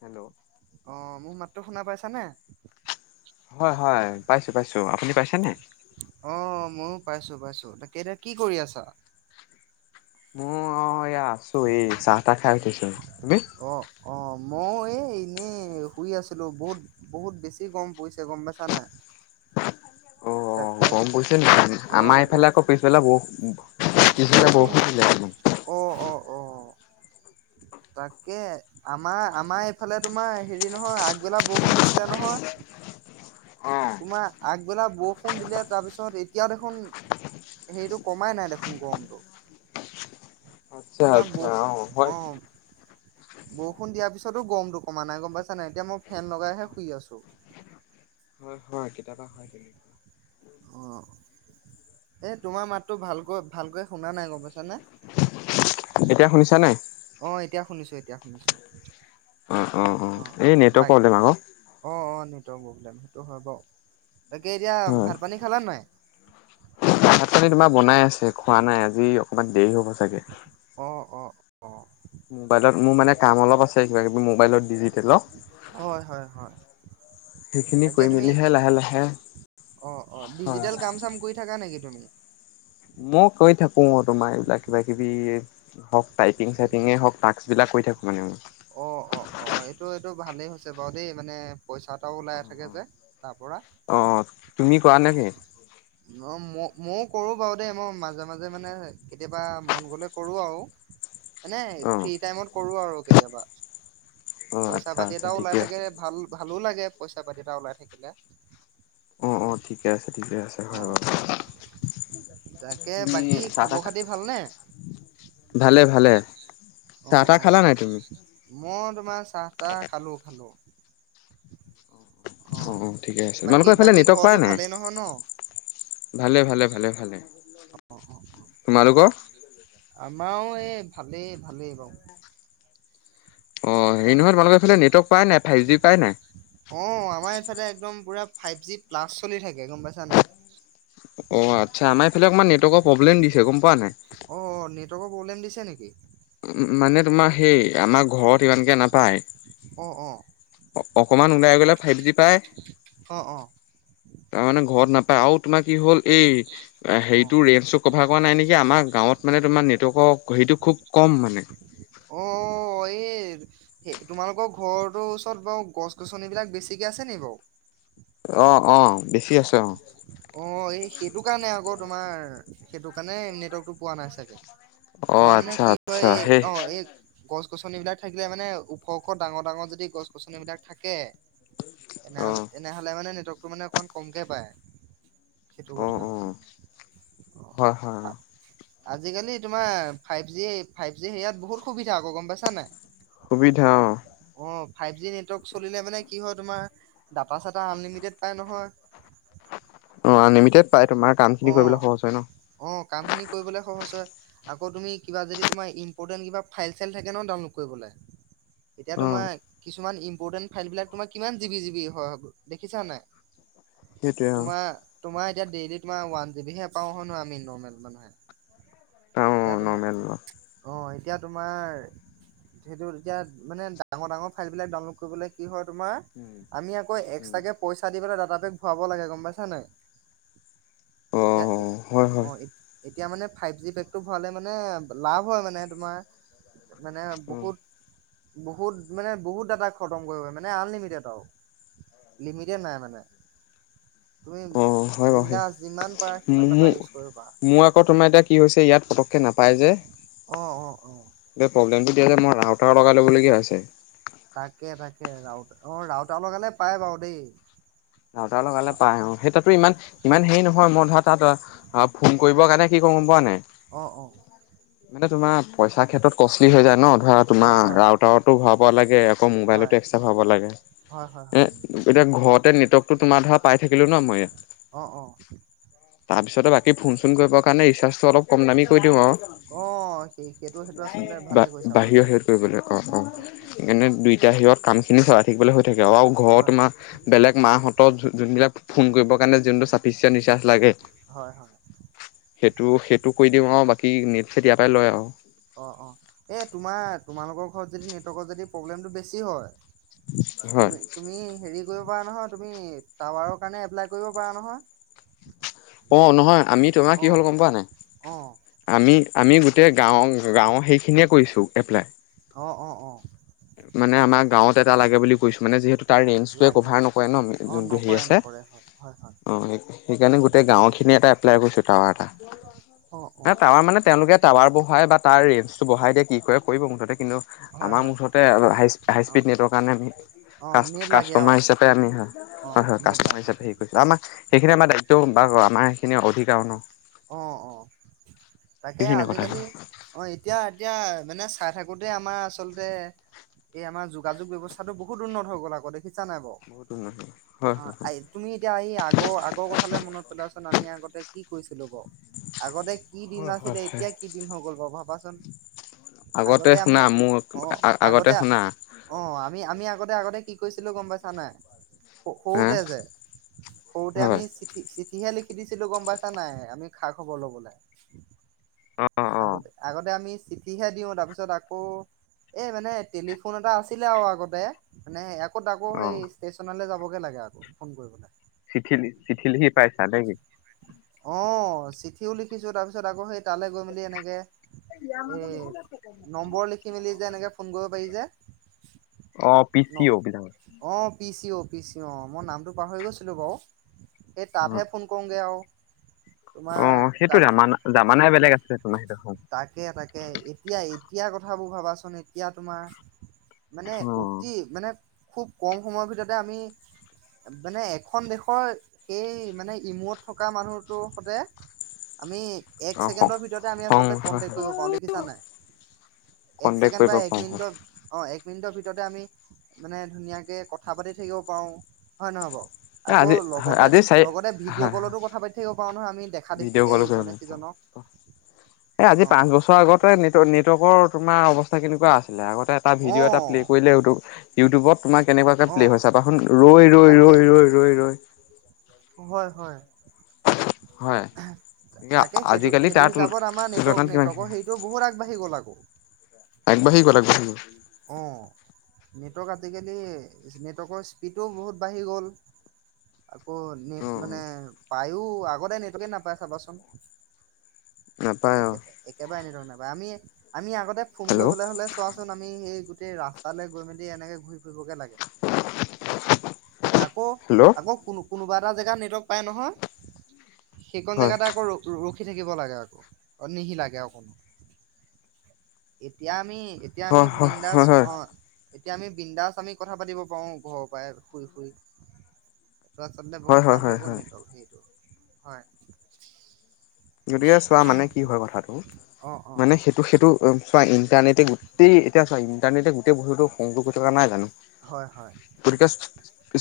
Hello অ' মোক মাত্ৰো শুনা পাইছানে? হয়-হয়, পাইছো পাইছো, আপুনি পাইছে নে? অঁ, ময়ো পাইছো পাইছো, তাকেই এতিয়া কি কৰি আছা? মোৰ অঁ এয়া আছো, এই চাহ তাহ খাই উঠিছ। হ [unintelligible] মই এই এনেই শুই আছিলো বহুত বহুত বেছি গম পৰিছে গম পাইছা নাই। তাকে অহ গৰম পৰিছে নেকি অ আমাৰ এইফালে আকৌ পিছবেলা বহু বওষুণ অহ অহ অহ তাকে আমাৰ আমাৰ এইফালে তোমাৰ হেৰি নহয় আগবেলা বৰষুণ দিছিলে নহয় তোমাৰ আগবেলা বৰষুণ দিলে তাৰপিছত এতিয়াও দেখোন হেৰিটো কমাই নাই দেখোন গৰমটো আচ্ছা আচ্ছা হয় অহ বৰষুণ দিয়াৰ পিছতো গমটো কমা নাই গম পাইছা নাই, এতিয়া মই ফেন লগাইহে শুই আছোঁ হয় হয় কেতিয়াবা হয় তেনেকুৱা এহ তোমাৰ মাতটো ভালকৈ ভালকৈ শুনা নাই গম পাইছানে? এতিয়া শুনিছা নাই? অ', এতিয়া শুনিছোঁ এতিয়া শুনিছো অ অ অ অহ, এই নেটৱৰ্ক বাই প্ৰব্লেম আকৌ অহ অহ নি নেটৱৰ্ক প্ৰব্লেম সেইটো হয় বাৰু তাকে এতিয়া হয় ভাত পানী খালা নাই? ভাত পানী তোমাৰ বনাই আছে খোৱা নাই আজি অকণমান দেৰি হ'ব চাগে অহ অহ অহ মোবাইলত মোৰ মানে কাম অলপ আছে কিবা কিবি মোবাইলত ডিজি হয় হয় হয় সেইখিনি তাকে কৰি তুমি মেলিহে লাহে লাহে অহ অহ হয় ডিজিটেল কাম চাম কৰি থাকা নেকি? তুমি মই কৈ থাকো তোমাৰ এইবিলাক কিবা কিবি হওক টাইপিং চাইপিঙে হওক টাকচ বিলাক কৰি থাকো মানে অহ অহ অহ এইটো এইটো ভালেই হৈছে বাৰু দেই মানে পইচা এটাও ওলাই থাকে যে তাৰ পৰা অহ তুমি চোৱা নেকি মও ময়ও কৰোঁ বাৰু দেই মই মাজে মাজে মানে কেতিয়াবা মন গ'লে কৰো আৰু মানে অ ফ্ৰী টাইমত কৰোঁ আৰু কেতিয়াবা অ পইচা আচ্ছা পাতি আচ্ছা এটাও ওলাই ঠিকে থাকে ভাল ভালো লাগে পইচা পাতি এটা ওলাই থাকিলে অহ ঠিকে আছে ঠিকে আছে, তাকে বাকী খবৰ খাতি ভালনে? ভালে ভালে চাহ তাহ খালা নাই তুমি? মা চাহ তাহ খালো খালো অহ ঠিকে আছে বাকী তোমালোকৰ ফালে বাকী নেটৱৰ্ক ঘৰতো পায় ভালেই নহয় ন? নাই ভালে ভালে ভালে ভালে তোমালোকৰ আমাৰো এই ভালেই ভালেই বাৰু অ হেৰি তাক নহয় তোমালোকৰ এইফালে নেটৱৰ্ক পাই নাই ফাইভ জি পাই নাই অ আমাৰ এইফালে একদম পুৰা ফাইভ জি প্লাছ চলি থাকে গম পাইছা নাই অ আচ্ছা আমাৰ এইফালে অকমান নেটৱৰ্কৰ প্ৰব্লেম দিছে গম পোৱা নাই অ প্ৰব্লেম দিছে নেকি মানে তোমাৰ সেই আমাৰ ঘৰত ইমানকে নাপায় অ অ অকমান ওলাই গ'লে ফাইভ জি পায় অ অ তাৰমানে ঘৰত নাপ আউ তোমা কি হ'ল এই অ হেটো ৰেঞ্জটো কভাৰ কৰা নাই নেকি আমাৰ গাঁৱত মানে তোমাৰ নেটৱৰ্ক ক সেইটো খুব কম মানে অ এই সেই তোমালোকৰ ঘৰটোৰ ওচৰত বাৰু গছ গছনিবলাক বেছিকে আছে নেকি বাৰু অ অ বেছি আছে অ অ এই সেইটো কাৰণে আকৌ তোমাৰ সেইটো কাৰণে নেটৱৰ্কতটো পোৱা নাই চাগে অ তোমাৰ মানে আচ্ছা কি হয় আচ্ছা এই সেই অ এই গছ গছ গছনি বিলাক থাকিলে মানে ওখ ওখ ডাঙৰ ডাঙৰ যদি গছ গছনি বিলাক থাকে অ তেনেহ তেনেহ'লে মানে নেটৱৰ্ক টো মানে অকণমান কমকে পায় সেইটো অ কথা অ' অ হয় হয় অ আজিকালি তোমাৰ ফাইভ জি ফাইভ জি সেয়াত বহুত সুবিধা আকৌ গম পাইছা নাই সুবিধা অ অঁ ফাইভ জি নেটৱৰ্ক চলিলে মানে কি হয় তোমাৰ ডাটা চাটা আনলিমিটেড পায় নহয় অ আনলিমিটেড পাই তোমাৰ কাম খিনি অ কৰিবলৈ সহজ হয় অ ন কামখিনি কৰিবলৈ সহজ হয় আকৌ তুমি কিবা যদি তোমাৰ ইম্পৰ্টেণ্ট কিবা ফাইল চাইল থাকে ন ডাউনলোড কৰিবলে এতিয়া অ তোমাৰ কিছুমান বৰ্ডেন ফাইল বিলাক তোমাৰ কিমান জিবি জিবি হয় দেখিছা নাই সেইটোৱে অ তোমাৰ তোমাৰ দেইলি তোমাৰ ওৱান জিবিহে পাওঁ হ ন আমি নৰ্মেল মানুহে অ এতিয়া নৰ্মেল অ তোমাৰ অ এতিয়া তোমাৰ সেইটো এতিয়া মানে ডাঙৰ ডাঙৰ ফাইলবিলাক ডাউনলোড কৰিবলৈ কি হয় তোমাৰ আমি আকৌ এক্সট্ৰা যে পইচা দি পেলাই ডাটা টা পেক ভৰাব লাগে গম পাইছা নে অ এতিয়া এ হয় হয় অ এ এতিয়া মানে ফাইভ জি পেকটো ভৰালে মানে লাভ হয় মানে তোমাৰ মানে অ বহুত বহুত মানে বহুত ডাটা খতম কৰিব মানে আনলিমিটেড আৰু লিমিটেড নাই মানে তুমি অ হয় হয় বিন্দাছ যিমান পাৰা সিমান ডাটা মোৰ ইউজ কৰিব পাৰা মোৰ আকৌ তোমাৰ এতিয়া কি হৈছে ইয়াত পতকে নাপায় যে অ অ অ তিয়া প্ৰব্লেমটো দিয়া কাণে মই আতৰ লগাই ল'বলগীয়া হৈছে তাকে তাকে ৰাউতা অ ৰাউতাৰ লগালে পাই বাৰু দেই ৰাউতাৰ লগালে পাই অ সেই তাতো ইমান ইমান হেৰি নহয় মই ধ তা ত অ ফোন কৰিবৰ কাৰণে কি কও গম পোৱা নাই অঁ অঁ মানে তোমাৰ পইচাৰ ক্ষেত্ৰত কচলি হৈ যায় ন হয় তোমাৰ হয় ৰাউটাৰতো ভৰাব লাগে আকৌ মোবাইলতো হয় এক্স্ৰা ভৰাব লাগে হয় হয় এ হয় এতিয়া ঘৰতে নেটৱৰ্ক ত তোমাৰ ধৰা পাই থাকিলে ন মোৰ ইয়াত অ অ তা পিছতে বাকী ফোন চোন ক কৰিব কাৰণে ৰিচাৰ্ছ টো অ কম দাম কৰি দি আও অ সেই সেইটো সেইটো আচলতে বা ভালে কৰিছা বাৰু বাহিৰৰ দেই হে কৰিবলে অ অ সেইকাৰণে দুইটা হেইঅত কাম খিনি চলাই থাকিবলৈ হৈ থাকে আও ঘৰ অ তোমাৰ বেলেগ মা হ যোনবিলাক ফোন কৰিবৰ কাৰণে যোনটো চাফিচেঞ্ ৰিচাৰ্জ লাগে হয় হয় সেইটো সেইটো কৰি দিওঁ আৰু বাকী নেট ফিত ইয়াতে লয় আৰু অ অ এই তোমাৰ তোমালোকৰ ঘৰত যদি নেটৱৰ্কৰ যদি প্ৰব্লেমটো বেছি হয় হয় তুমি তুমি হেৰি কৰিবাৰ নহয় তুমি টাৱাৰৰ কাৰণে এপ্লাই কৰিব পাৰা নহয় অ নহয় আমি তোমাৰ অ কি হ'ল গম পোৱা অ নাই আমি আমি গোটেই গাঁৱৰ গাঁৱৰ সেইখিনিয়ে কইছোঁ এপ্লাই অ অ অ মানে আমাৰ গাঁৱত এটা লাগে বুলি কৈছো মানে যিহেতু তাৰ ৰেঞ্জ টোৱে লাগে কভাৰ লাগে নকৰে ন অ যোনটো হেই নকৰে আছে নকৰে হয় হয় হয় অ সেইকাৰণে গোটেই গাঁও খিনি এটা এপ্লাই কৰিছো টাৱাৰ এটা অ অ টাৱাৰ মানে তেওঁলোকে টাৱাৰ বহ়াই বা তাৰ ৰেঞ্জটো বঢ়াই দিয়ে কি কৰে কৰিব মুঠতে কিন্তু আমাৰ মুঠত হয় আৰু হাই হাই অ স্পীড নেটৱৰ কাৰণে আমি অ কা নেট লাগে কাষ্টমাৰ আৰু হিচাপে আমি হয় অ হয় হয় নেট কাষ্টমাৰ লাগে হিচাপে হেৰি কৰিছিলোঁ আমাক সেইখিনি আমাৰ দায়িত্ব বা আমাৰ সেইখিনি অধিকাৰো ন অ অ তাকে সেইখিনি কথা আজিকালি অ এতিয়া এতিয়া মানে চাই থাকোতে আমাৰ আচলতে এই আমাৰ যোগাযোগ ব্যৱস্থাটো বহুত উন্নত হৈ গ'ল আকৌ দেখি দেখিছা নাই বাৰু বহুত উন্নত হয় আমাৰ এ তুমি এতিয়া এই আগৰ আগৰ কথালৈ মনত পেলোৱাচোন আমি আগতে কি কৈছে আগতে কি দিন হয় হয় আছিলে হয় হয় এতিয়া কি দিন হৈ গল বাৰু ভাবাচোন আগতে আমি শুনা মোৰ অ আগতে অ আমি আমি আগতে আগতে কি কৈছিলো গম পাইছা নাই হা সৰুতে যে সৰুতে আমি হয় চিিি কিহে লিখি দিছিলো গম পাইছ নাই আমি খা খবৰ ল'বলৈ অ অ আগতে আগতে আমি চিঠিহে দিওঁ তাৰপিছত আকৌ এই মানে টেলিফোন এটা আছিলে আৰু আগতে মানে ত আকৌ অ সেই ষ্টেচনলৈ যাব লগে লাগে আকৌ ফোন কৰিবলৈাগ চিঠিল চিঠিলহি পাইছা নে কি অ চিঠিও লিখিছো তাৰপিছত আকৌ সেই তালৈ গৈ মেলি এনেকে য় এ নম্বৰ লিখি মেলি যে এনেকে ফোন কৰিব পাৰি যে আহ পিছ অবিঙ ি অ পিচি অ মই নামটো পাহৰি গৈছিলো বাৰু এই তাতহে ফোন কৰোগৈ আৰু অ তোমাৰ সেইটো তাক জামানা জামানাই বেলেগ আছে তোমাৰ সেইটো তাকে তাকে এতিয়া এতিয়া কথা কথাবোৰ ভাবাচোন এতিয়া তোমাৰ মানে অ উতিি মানে খুব কম সময়ৰ ভিতৰতে আমি মানে এখন দেশৰ সেই মানে ইমূত থকা মানুহৰ সতে আমি এক অ হ ছেকেণ্ডৰ ভিত আমি হং আচলতে হয় কনটেক হয় কৰিব পাৰ দেিছা নাই কন্টেক্ট একছেকেণ্ড বা কৰিব এক পাৰো হয় মিনিটত অ এক মিনিটৰ ভিতৰতে আমি মানে ধুনীয়াকৈ কথা পাতি থাকিব পাৰোঁ হয় নহয় বাৰু এ আকৌ আজি হয় লগতে আজি চাৰি লগতে ভিডিঅ' হয় কলতো কথা পাতি অ ভিডিঅ' কল আজি অ পাঁচ বছৰ আগতে ন নেটৱৰ্কৰ তমাৰ অৱস্থা কেনেকুৱা আছিলে আগত এটা অ ভিডিঅ' এটা প্লে কৰিলে উো ইউটিউবত- তোমাৰ কেনেকুৱাকে অ প্লে হৈ চাবা শোন ৰৈ ৰৈ তাকে ৰৈ ৰৈ ৰৈ ৰৈ। হয় হয়। হয় তাকে সেইটো আজিকালি সেইটো তাৰ হিচাপত আমাৰ নেটৱৰ্ক কিমান নেটৱৰ্কৰ হেৰিটো বহুত আগবাঢ়ি গ'ল আকৌ [unintelligible] আগবাঢ়ি গল অঁ নেটৱৰ্ক আজিকালি নেটৱৰ্কৰ স্পীডো বহুত বাঢ়ি গ'ল। আকৌ অ নেট অ মানে পাই। এই আগতে নেটৱৰ্কে নাপায় চাবাচোন- নাপায় অ একে একেবাৰে আনি [unintelligible] নাই। আমি আমি আগতে- ফোন হেল্ল' কৰিবলৈ হ'লে চোৱাচোন- সেই গোটেই ৰাস্তালৈ গৈ মেলি এনেকে ঘূৰি- লাগে আকৌ হেল্ল' আকৌ কোনো কোনোবা- এটা জেগাত নেটৱৰ্ক পায় নহয়। সেইখন হয় জেগাতে আকৌ- ৰখি থাকিব লাগে আকৌ অ নিশি লাগে অ কোনো এতিয়া আমি- এতিয়া আমি হয় হয় বিন্দাস হয় হয় অঁ- এতিয়া আমি বৃন্দাস আমি কথা পাতিব পাৰো ঘৰৰ পৰাই শুই শুই। ত চললে হয় বহুত হয় ভাল হৈ হয় গ'ল হয় নেটৱৰ্ক সেইটো। হয়। যদিহে চোৱা মানে কি হয় কথাটো অ অ মানে সেইটো সেইটো চোৱা- তে এতিয়া গোটেই এতিয়া চি- ইণ্টাৰনেটে গোটেই [unintelligible] সংযোগ হৈ থকা নাই জানো। হয় হয়। গতিকে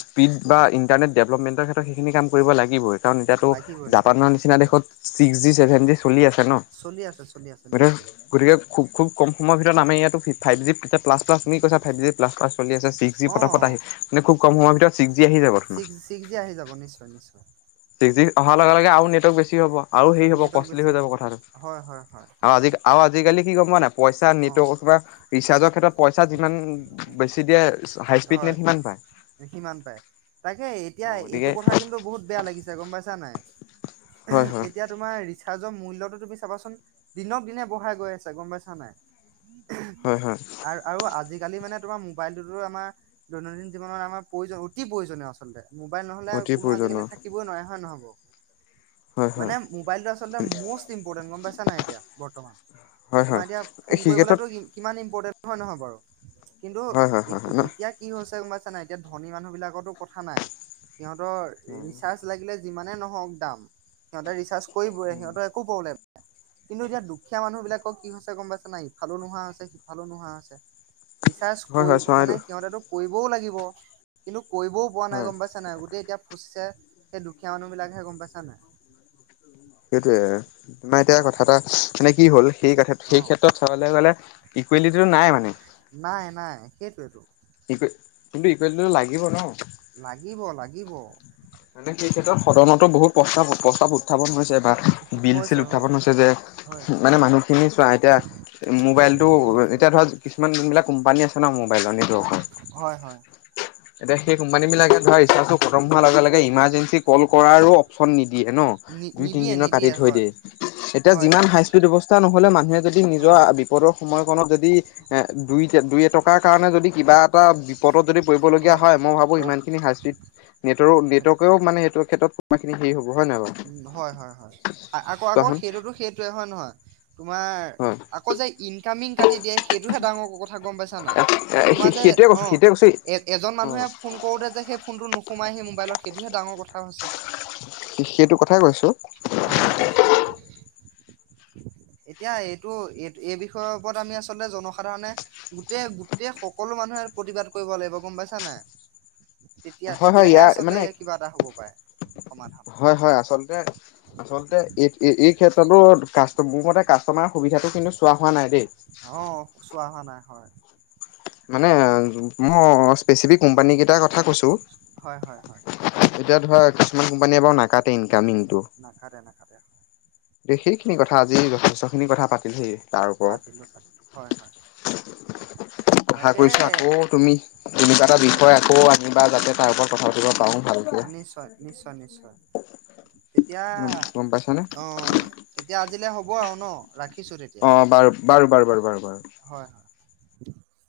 স্পীড বা ইণ্টাৰনেট ডেভেলপমেণ্টৰ ক্ষেত্ৰত সেইখিনি কাম কৰিব লাগিবই। কাৰণ এতিয়াতো লাগিবই জাপানৰ লাগিবই নিচিনা হয় দেশত- ছিক্স জি ছেভেন জি চলি আছে ন চলি আছে চলি আছে নিশ্চয় গতিকে গতিকে- খু খুব কম সময় ভিতৰত আমি ইয়টো ফাইভ জি প্লাছ তুমি কৈছা ফাইভজি প্লাছ - চলি আছে চিক্সজি পতাপত অ আহি মানে খুব কম সময়- [unintelligible] ছিক্স ছিক্স জি আহি যাব নিশ্চয় নিশ্চয়। ছিক্স জি অহাৰ লগে লগে আৰু নেটৱৰ্ক বেছি হ'ব। আৰু হেৰি হব নেটৱৰ্ক কষ্টলি বেছি হৈ হ'ব যাব কথাটো হয় হয় হয় আৰু আজি আৰু- আজিকালি কি গম পোৱা নাই পইচা অ নিত কা ৰিচাৰ্জৰ ক্ষেত্ৰত পইচা যিমান বেছি দিয়ে হাই স্পীড নেট হয় সিমান পায়। সিমান পাই তাকে এতিয়া অ' এইটো গতিকে কথা কিন্তু বহুত বেয়া লাগিছে চে গম [inaudible] পায়ছা নে নাই হয় হয় এতিয়া তোমাৰ ৰিচাৰ্জ মূল্যতটো তুমি চাবাচোন দিনক দিনে বঢ়াই গৈ আছা গম পাইছা নাই হয় হয় আৰু আৰু আজি আলি মানে তোমাৰ মোবাইলটোতো আমাৰ দৈনন্দিন জীৱনত আমাৰ প্ৰয়োজন অতি প্ৰয়োজনীয় আচলতে মোবাইল নহ'লে অতি কোনো প্ৰয়োজনীয় আজিকালি থাকিবই নোৱাই হয় নহয়ব হয় হয় মানে মল আল মে গ পাইা নাই এতি বৰ্তমান হয় তোমাৰ হয় এতিয়া ফোন সেই ক্ষেত্ৰত কৰিবো কিমান নহয় নহয় বাৰু কিন্তু হয় হয় ই হয় হয় ন এতিয়া কি হৈছে কোনোবা চানাই এতিয়া ধনী মানুহ বিিলাকৰো কথা নাই সিহঁতৰ ৰিচাৰ্জ লাগিলে ন কৰিবই সিহঁতৰ একো প্ৰব্লেম কিন্তু এতিয়া দুখীয়া মানুহ বিিলাকক কি হৈছে গম পাইছে না ইফালো নোহোৱা হৈছে সিফালে নোহোৱা হৈছে চাৰজ হয় কৰি হয় মানে চৰাইদেউ কৰিবও লাগিব কিন্তু কৰিবও পৰা নাই হয় গম পাইছে নাই গোটেই এতিয়া ফুচিছে সেই দুখীয়া মানুহ বিলাকহে গম পাইছানে সেইটোোৱে তমাৰ এতিয়া কথা এটা মানে কি হ'ল সেই কথা সেই অ', ক্ষেত্ৰত চাবলে গলে ইকুৱেলিটিটো নাই মানে নাই নাই সেইটোোৱেতটো কিন্তু ইকুৱেলিটো লাগিব ন লাগিব লাগিব মানে সেই ক্ষেত্ৰত সদনতো বহুত প্ৰস্তাৱ প্ৰস্তাৱ উত্থাপন হৈছে হৈছে হৈছে হয় বিল হৈছে উ মান হয় হয়। এ ম ইমাৰ্জেঞ্চি কল কৰাৰো অপশন নিদিয়ে দিয়ে ন নি দুই নিদিয়ে তিনদিনৰ কাটি নিদিয়ে থৈ হয় দিয়ে এতিয়া হয় যিমান হাই স্পিড অৱস্থা নহলে মানুহে যদি নিজৰ হয় বিপদৰ সময়ত যদি এ দুই দুই এটকাৰ কাৰণে যদি কিবা এটা বিপদত যদি ল হয় মই অ ভাবোমানখ হাইড নে মানে সেইটো ক্ষেত্ৰ কোনোিন হে হ'ব হয় নাই বাৰু উ হয় হয় হয় আকৌ আকৌ চোৱাচোন সেইটোতো সেইটোৱে হয় নহয় তোমাৰ হয় আকৌ যে ইনকামিং কাটি দিয়ে সেইটোহে ডাঙৰ কথা গম পাইছা নাই তোমাৰ যে সেইটোৱে কৈছো অঁ সেইটোৱে কৈছো এজন অ মানুহে ফোন কৰোতে যে সেই ফোনটো নোসোমাই সেই মোবাইলত সেইটোহে ডাঙৰ কথা কথাা হৈছে [inaudible] সেইটো কথাই কৈছোঁ। হয় হয় এতিয়া এইটো, এইটো, এই বিষয়ৰ ওপৰত আমি আচলতে জনসাধাৰণে, গোটেই গোটেই সকলো মানুহে প্ৰতিবাদ কৰিব লাগিব। গম পাইছা নাই? তেতিয়া, হয় হয় তেতিয়াহে আচলতে মানে ইয়াৰ কিবা এটা হ'ব পাৰে। সমাধান। হয়! হয়! আচলতে, আচলতে, এই, এই ক্ষেত্ৰতো কা মোৰ মতে কাষ্টমাৰৰ সুবিধাটো কিন্ত চোৱা হোৱা নাই দেই। অ', চোৱা হোৱা নাই হয়, মানে মোৰ স্পেচিফিক কোম্পানী কেইটাৰ কথা কৈছোঁ। হয়, হয়, হয়, এতিয়া ধৰ মানে এইবাৰো নাকাটিম। নাকাটে। নাকাটে। সেই সেইখিনি কথা আজি যথেষ্ঠ খিনি কথা পাতিলোঁহি তাৰ ওপৰত। পাতিলো পাতিলো হয়, হয়, আশা তাকে কৰিছোঁ আকৌ তুমি, কোনোবা এটা হয়, বিষয় হয়, আকৌ আনিবা যাতে তাৰ ওপৰত কথা পতিব পাওঁ। অ' নিশ্চয়! নিশ্চয়! নিশ্চয়! তেতিয়া গম পাইছানে? অ'হ তেতিয়া আজিলৈ হ'ব আৰু ন? ৰাখিছো তেতিয়া অ' বাৰু! বাৰু! বাৰু! বাৰু! বাৰু! বাৰু! [inaudible]